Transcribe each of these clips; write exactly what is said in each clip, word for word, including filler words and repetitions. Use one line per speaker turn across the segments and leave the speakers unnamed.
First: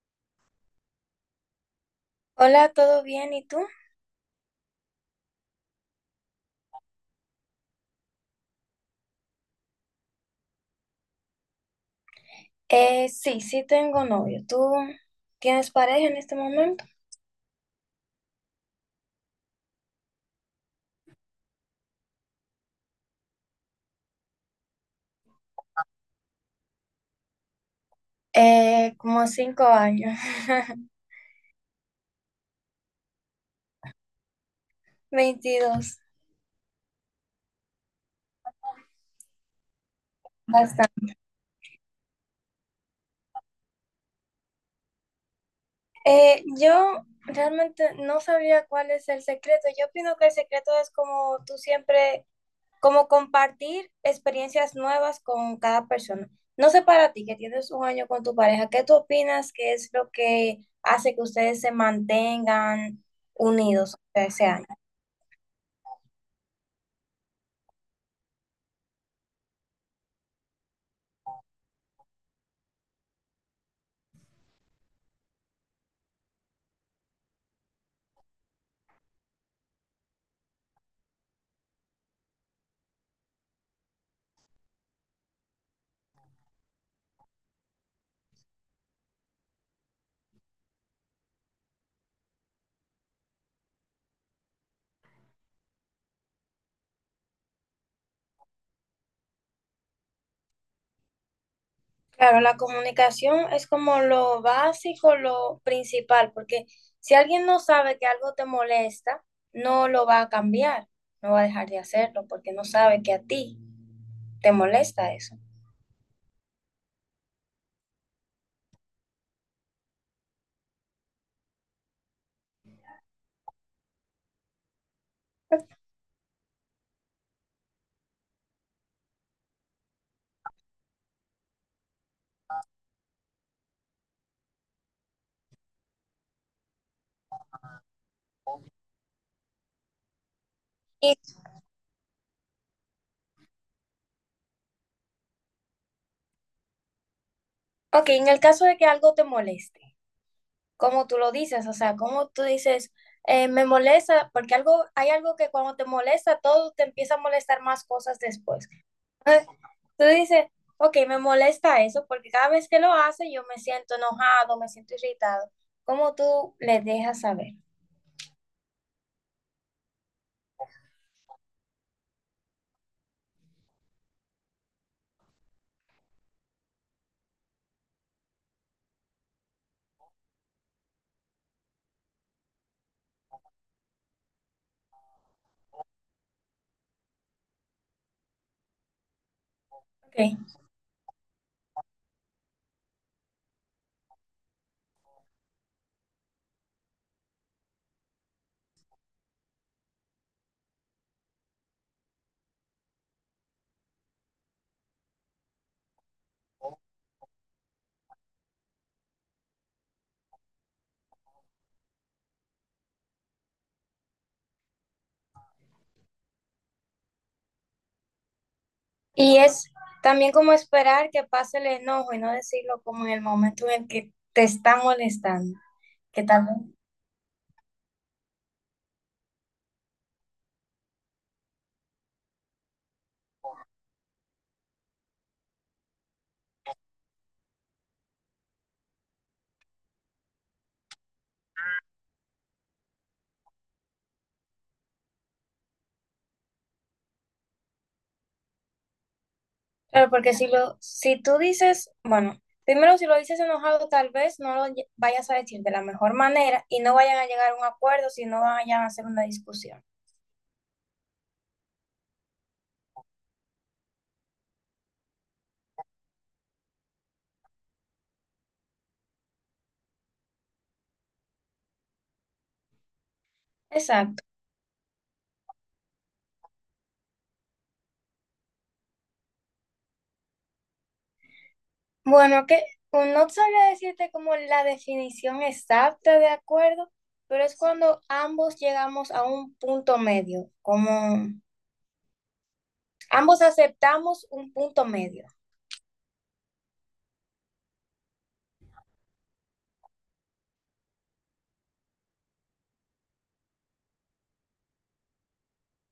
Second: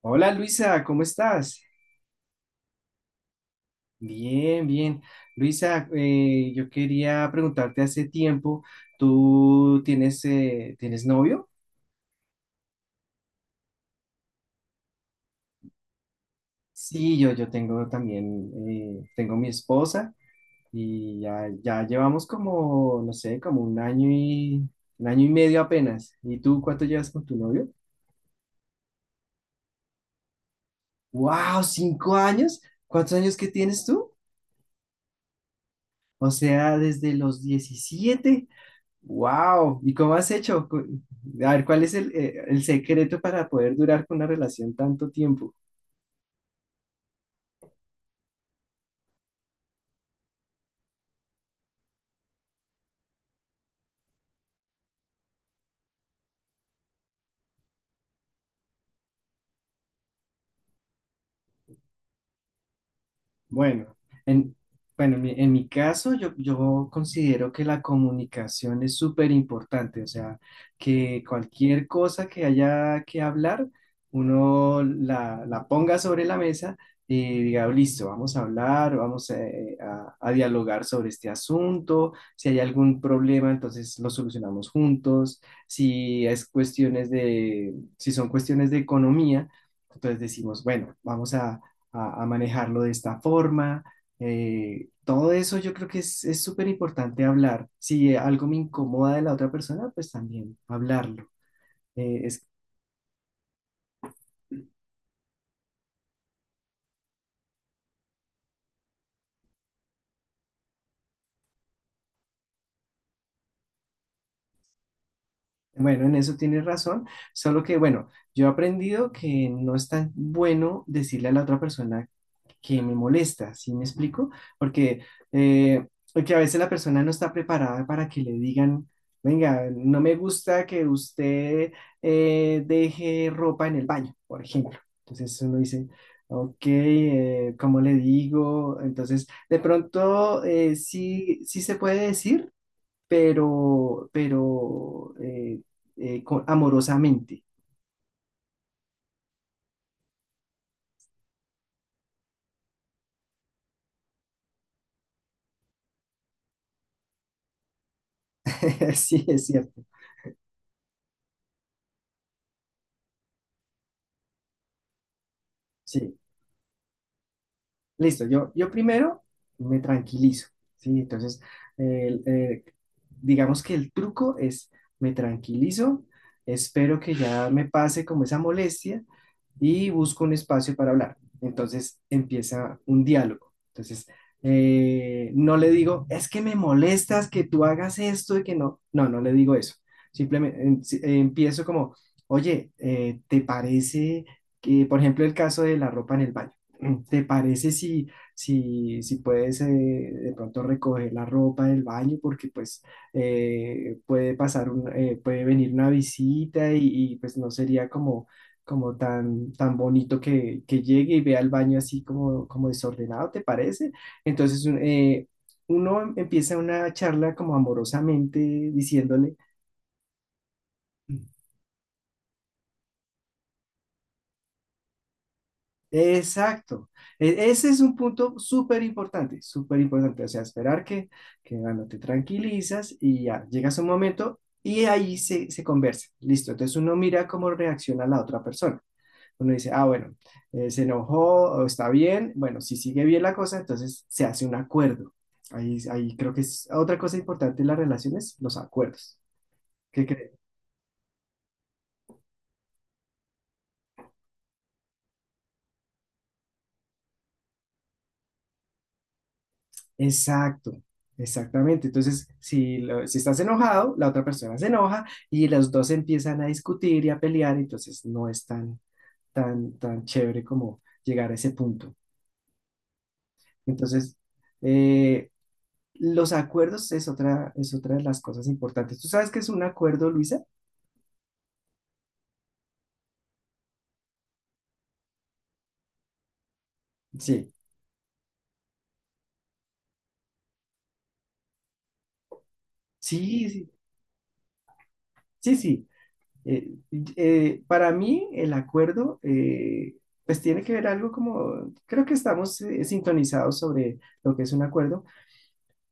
Hola, Luisa, ¿cómo estás?
Hola, ¿todo bien? ¿Y tú?
Bien, bien. Luisa, eh, yo quería preguntarte hace tiempo, ¿tú tienes, eh, ¿tienes novio?
Eh, sí, sí tengo novio. ¿Tú tienes pareja en este momento?
Sí, yo, yo tengo también, eh, tengo mi esposa y ya, ya llevamos como, no sé, como un año y, un año y medio apenas. ¿Y tú cuánto llevas con tu novio?
Eh, como cinco años.
¡Wow! ¿Cinco años? ¿Cuántos años que tienes tú?
Veintidós.
O sea, desde los diecisiete. Wow, ¿y cómo has hecho? Cu-
Bastante.
A ver, ¿cuál es el, eh, el secreto para poder durar con una relación tanto tiempo?
Eh, yo realmente no sabía cuál es el secreto. Yo opino que el secreto es como tú siempre, como compartir experiencias nuevas con cada persona. No sé, para ti que tienes un año con tu pareja, ¿qué tú opinas que es lo que hace que ustedes se mantengan unidos?
Bueno,
O sea, ¿ese
en,
año?
bueno, en mi, en mi caso yo, yo considero que la comunicación es súper importante, o sea, que cualquier cosa que haya que hablar, uno la, la ponga sobre la mesa y diga, listo, vamos a hablar, vamos eh, a, a dialogar sobre este asunto. Si hay algún problema, entonces lo solucionamos juntos. Si es cuestiones de, si son cuestiones de economía, entonces decimos, bueno, vamos a, a manejarlo de esta forma. Eh, todo eso yo creo que es, es súper importante hablar. Si algo me incomoda de la otra persona, pues también hablarlo. Eh,
Claro,
es,
la comunicación es como lo básico, lo principal, porque si alguien no sabe que algo te molesta, no lo va a cambiar, no va a dejar de hacerlo, porque no sabe que a ti te molesta eso.
bueno, en eso tienes razón, solo que bueno, yo he aprendido que no es tan bueno decirle a la otra persona que me molesta, ¿sí me explico? Porque, eh, porque a veces la persona no está preparada para que le digan, venga, no me gusta que usted eh, deje ropa en el baño, por ejemplo. Entonces uno dice, ok, eh, ¿cómo le digo? Entonces, de pronto eh,
Y,
sí, sí se puede decir, pero, pero eh, eh, co- amorosamente.
ok, en el caso de que algo te moleste, ¿cómo tú lo dices? O sea, ¿cómo tú dices, eh, me molesta? Porque algo, hay algo que cuando te molesta, todo te empieza a molestar más cosas después.
Sí, es
Eh,
cierto.
Tú dices, ok, me molesta eso porque cada vez que lo hace yo me siento enojado, me siento irritado. ¿Cómo
Sí.
tú le dejas saber?
Listo, yo, yo primero me tranquilizo, ¿sí? Entonces, el- eh, digamos que el truco es, me tranquilizo, espero que ya me pase como esa molestia y busco un espacio para hablar. Entonces empieza un diálogo. Entonces, eh, no le digo, es que me molestas que tú hagas esto y que no, no, no le digo eso.
Ok.
Simplemente em- si- eh, empiezo como, oye, eh, ¿te parece que, por ejemplo, el caso de la ropa en el baño? ¿Te parece si, si, si puedes eh, de pronto recoger la ropa del baño? Porque pues eh, puede pasar un, eh, puede venir una visita y, y, pues no sería como, como tan, tan bonito que, que llegue y vea el baño así como, como desordenado, ¿te parece? Entonces un- eh, uno empieza una charla como amorosamente diciéndole...
Y es también como esperar que pase el enojo y no decirlo como en el momento en el que te está molestando, que tal vez.
Exacto. E- Ese es un punto súper importante, súper importante. O sea, esperar que, que bueno, te tranquilizas y ya llegas a un momento y ahí se, se conversa. Listo. Entonces uno mira cómo reacciona la otra persona. Uno dice, ah, bueno, eh, se enojó o está bien. Bueno, si sigue bien la cosa, entonces se hace un acuerdo. Ahí, ahí creo que es otra cosa importante en las relaciones, los acuerdos. ¿Qué
Claro,
crees?
porque si lo, si tú dices, bueno, primero si lo dices enojado, tal vez no lo lle- vayas a decir de la mejor manera y no vayan a llegar a un acuerdo, si no vayan a hacer una discusión.
Exacto, exactamente. Entonces, si, lo- si estás enojado, la otra persona se enoja y los dos empiezan a discutir y a pelear, entonces no es tan, tan, tan chévere como llegar a ese punto. Entonces,
Exacto.
eh, los acuerdos es otra, es otra de las cosas importantes. ¿Tú sabes qué es un acuerdo, Luisa?
Bueno, que o no sabría decirte como la definición exacta de acuerdo, pero
Sí,
es cuando ambos llegamos a un punto medio, como ambos
sí, sí,
aceptamos un punto medio.
sí, sí. Eh, eh, para mí, el acuerdo, eh, pues tiene que ver algo como, creo que estamos eh, sintonizados sobre lo que es un acuerdo.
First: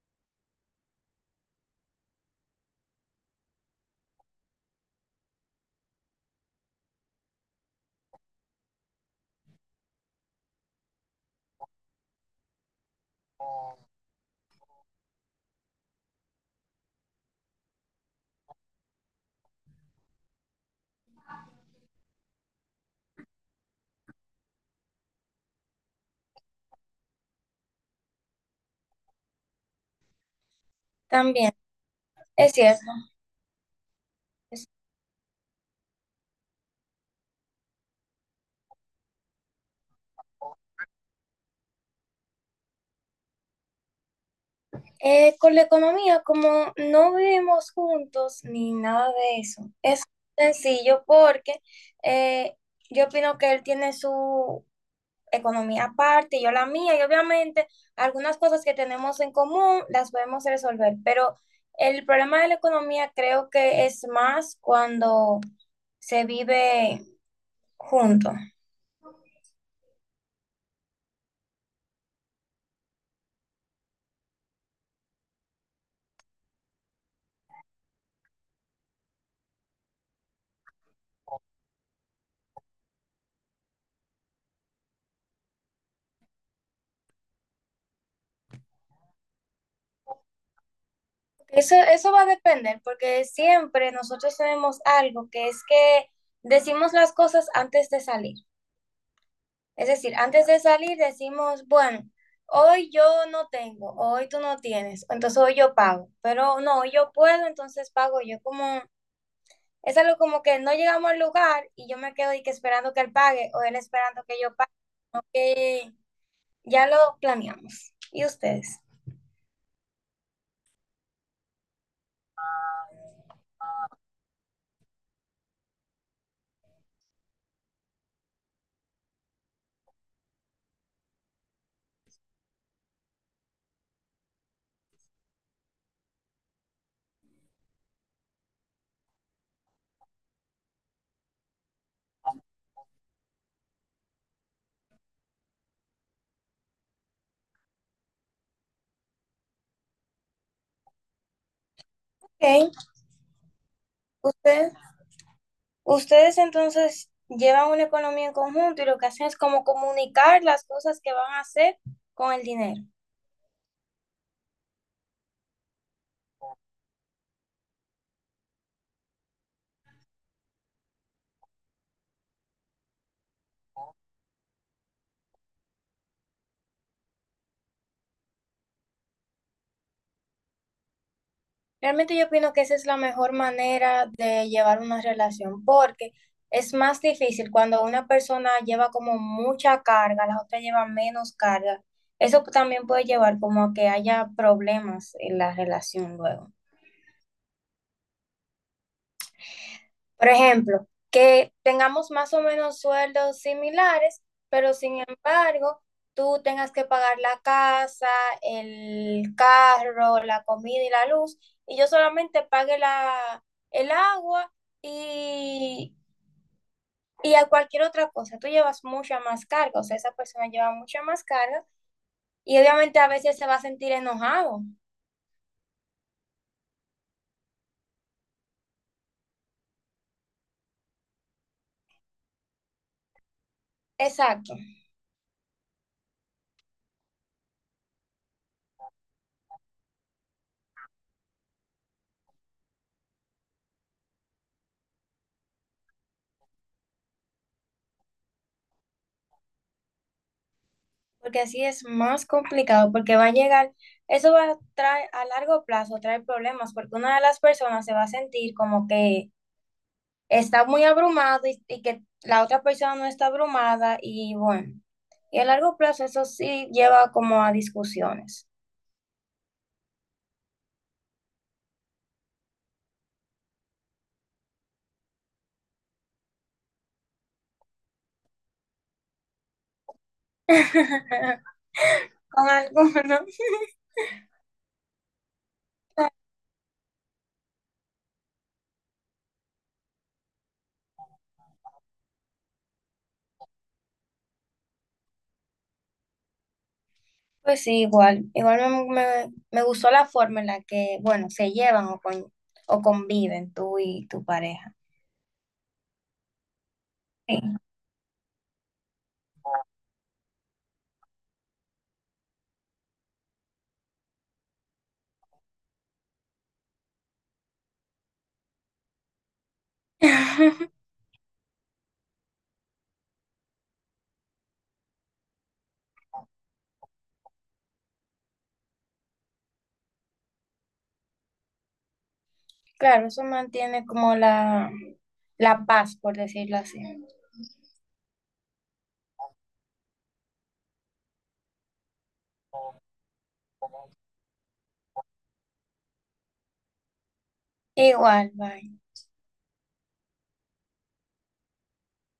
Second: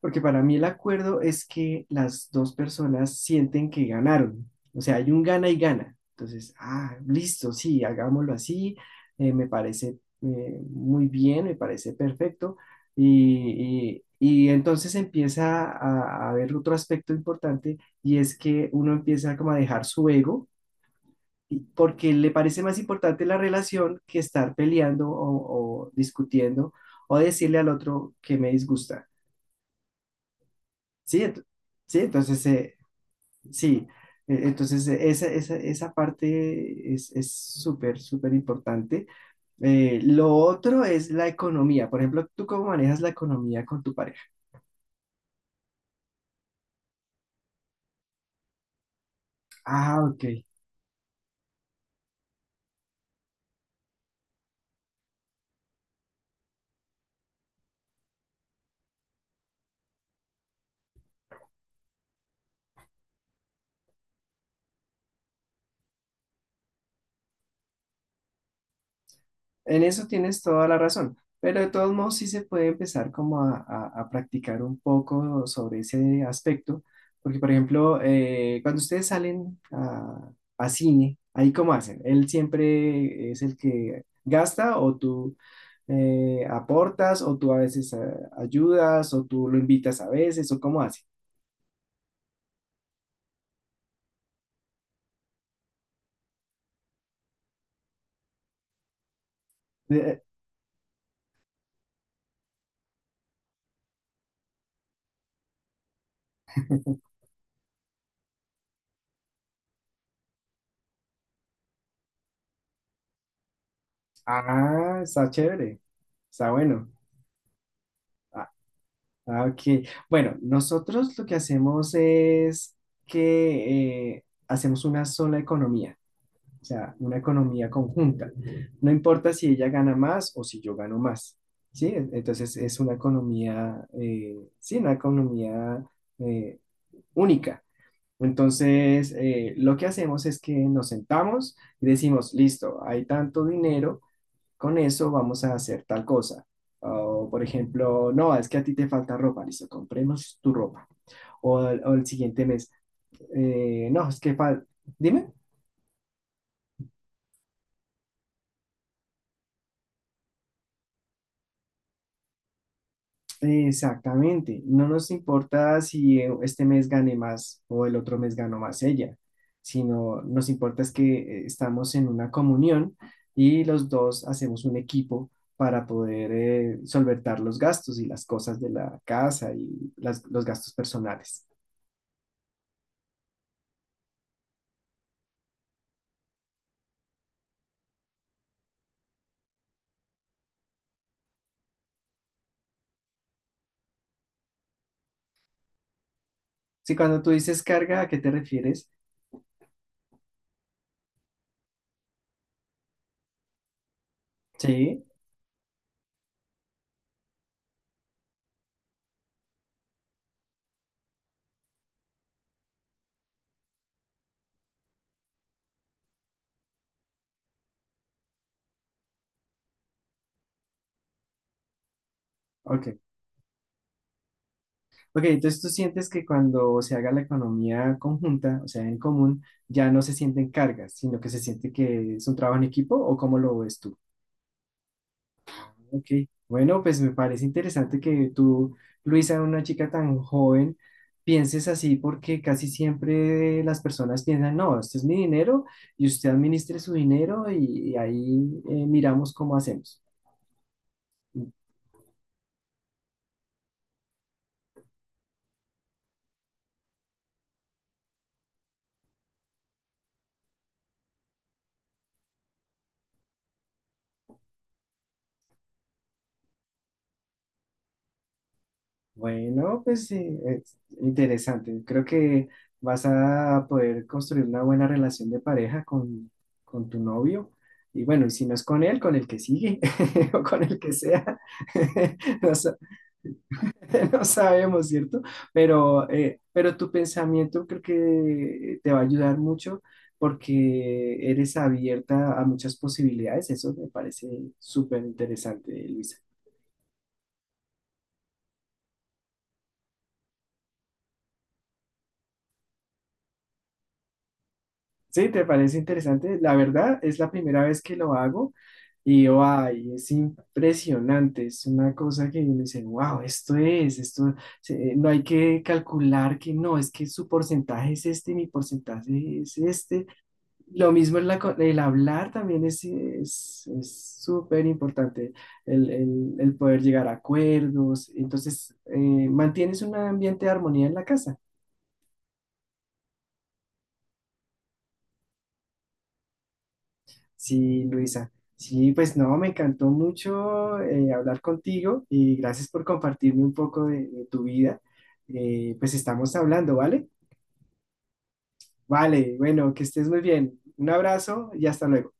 Porque para mí el acuerdo es que las dos personas sienten que ganaron. O sea, hay un gana y gana. Entonces, ah, listo, sí, hagámoslo así. eh, me parece eh, muy bien, me parece perfecto. Y, y- y entonces empieza a, a haber otro aspecto importante, y es que uno empieza como a dejar su ego y- porque le parece más importante la relación que estar peleando o o discutiendo o decirle al otro que me disgusta. Sí, ent-
También,
sí, entonces,
es
eh,
cierto.
sí, eh, entonces eh, esa, esa, esa parte es, es súper, súper importante. Eh, lo otro es la economía. Por ejemplo, ¿tú cómo manejas la economía con tu pareja?
Eh, con la economía, como no vivimos juntos ni nada de eso,
Ah,
es
ok.
sencillo porque eh, yo opino que él tiene su economía aparte, yo la mía, y obviamente algunas cosas que tenemos en común las podemos resolver, pero el problema de la economía creo que es más cuando se vive junto.
En eso tienes toda la razón, pero de todos modos sí se puede empezar como a, a- a practicar un poco sobre ese aspecto, porque por ejemplo, eh, cuando ustedes salen a, a cine, ahí cómo hacen, él siempre es el que gasta o tú eh, aportas o tú a veces eh, ayudas o tú lo invitas a veces o cómo hace.
Eso, eso va a depender, porque siempre nosotros tenemos algo que es que decimos las cosas antes de salir. Es decir,
Eh,
antes de salir decimos, bueno, hoy yo no tengo, hoy tú no tienes, entonces hoy yo pago, pero no, hoy yo puedo, entonces pago yo como. Es algo como que no llegamos al lugar y yo me quedo y que esperando que él pague o él esperando que yo pague.
ah, está chévere,
Eh,
está
ya
bueno.
lo planeamos. ¿Y ustedes?
Ah, ok, bueno, nosotros lo que hacemos es que eh, hacemos una sola economía, o sea, una economía conjunta. No importa si ella gana más o si yo gano más, ¿sí? En- Entonces es una economía, eh, sí, una economía eh, única. Entonces, eh, lo que hacemos es que nos sentamos y decimos, listo, hay tanto dinero, con eso vamos a hacer tal cosa. O, por ejemplo, no, es que a ti te falta ropa, listo, compremos tu ropa. O, o el siguiente
Okay,
mes, eh, no, es que, fal-
ustedes,
dime,
ustedes entonces llevan una economía en conjunto y lo que hacen es como comunicar las cosas que van a hacer con el dinero.
exactamente. No nos importa si eh, este mes gane más o el otro mes ganó más ella, sino nos importa es que eh, estamos en una comunión y los dos hacemos un equipo para poder eh, solventar los gastos y las cosas de la casa y las- los gastos personales.
Realmente yo opino que esa es la mejor manera de llevar una relación, porque es más difícil cuando una persona lleva como mucha carga, la otra lleva menos carga. Eso también puede llevar como a que haya problemas en la relación luego.
Sí, cuando tú dices carga, ¿a qué te refieres?
Por ejemplo, que tengamos más o menos sueldos similares, pero sin
Sí,
embargo, tú tengas que pagar la casa, el carro, la comida y la luz, y yo solamente pague la, el agua y, y a cualquier otra cosa. Tú llevas mucha más carga, o sea, esa persona lleva mucha más carga y
ok.
obviamente a veces se va a sentir enojado.
Ok, entonces tú sientes que cuando se haga la economía conjunta, o sea, en común, ya no se sienten cargas, sino que se siente que es un trabajo en equipo, ¿o cómo lo ves tú?
Exacto.
Ok, bueno, pues me parece interesante que tú, Luisa, una chica tan joven, pienses así, porque casi siempre las personas piensan, no, este es mi dinero y usted administre su dinero, y, y ahí eh, miramos cómo hacemos.
Porque así es más complicado, porque va a llegar, eso va a traer a largo plazo, traer problemas, porque una de las personas se va a sentir como que está muy abrumado y, y que la otra persona no está abrumada y bueno, y a largo plazo eso sí lleva como a discusiones.
Bueno, pues sí, es interesante. Creo que vas a poder construir una buena relación de pareja con, con tu novio. Y bueno, y si no es con él, con el que sigue o con el que sea.
Con
No sé,
algunos.
no sabemos, ¿cierto? Pero, eh, pero tu pensamiento creo que te va a ayudar mucho porque eres abierta a muchas posibilidades. Eso me parece súper interesante, Luisa.
Pues sí, igual, igual me, me- me gustó la forma en la que, bueno, se llevan o, con, o conviven tú y tu pareja.
Sí, ¿te parece interesante? La verdad, es la
Sí.
primera vez que lo hago y ay, es impresionante. Es una cosa que uno dice, wow, esto es, esto, se- no hay que calcular que no, es que su porcentaje es este, mi porcentaje es este. Lo mismo es la co- el hablar también es es es súper importante, el, el- el poder llegar a acuerdos. Entonces, eh, mantienes un ambiente de armonía en la casa.
Claro, eso mantiene como la, la paz, por decirlo así.
Sí, Luisa. Sí, pues no, me encantó mucho eh, hablar contigo, y gracias por compartirme un poco de, de tu vida. Eh, pues estamos hablando, ¿vale?
Igual, bye.
Vale, bueno, que estés muy bien. Un abrazo y hasta luego.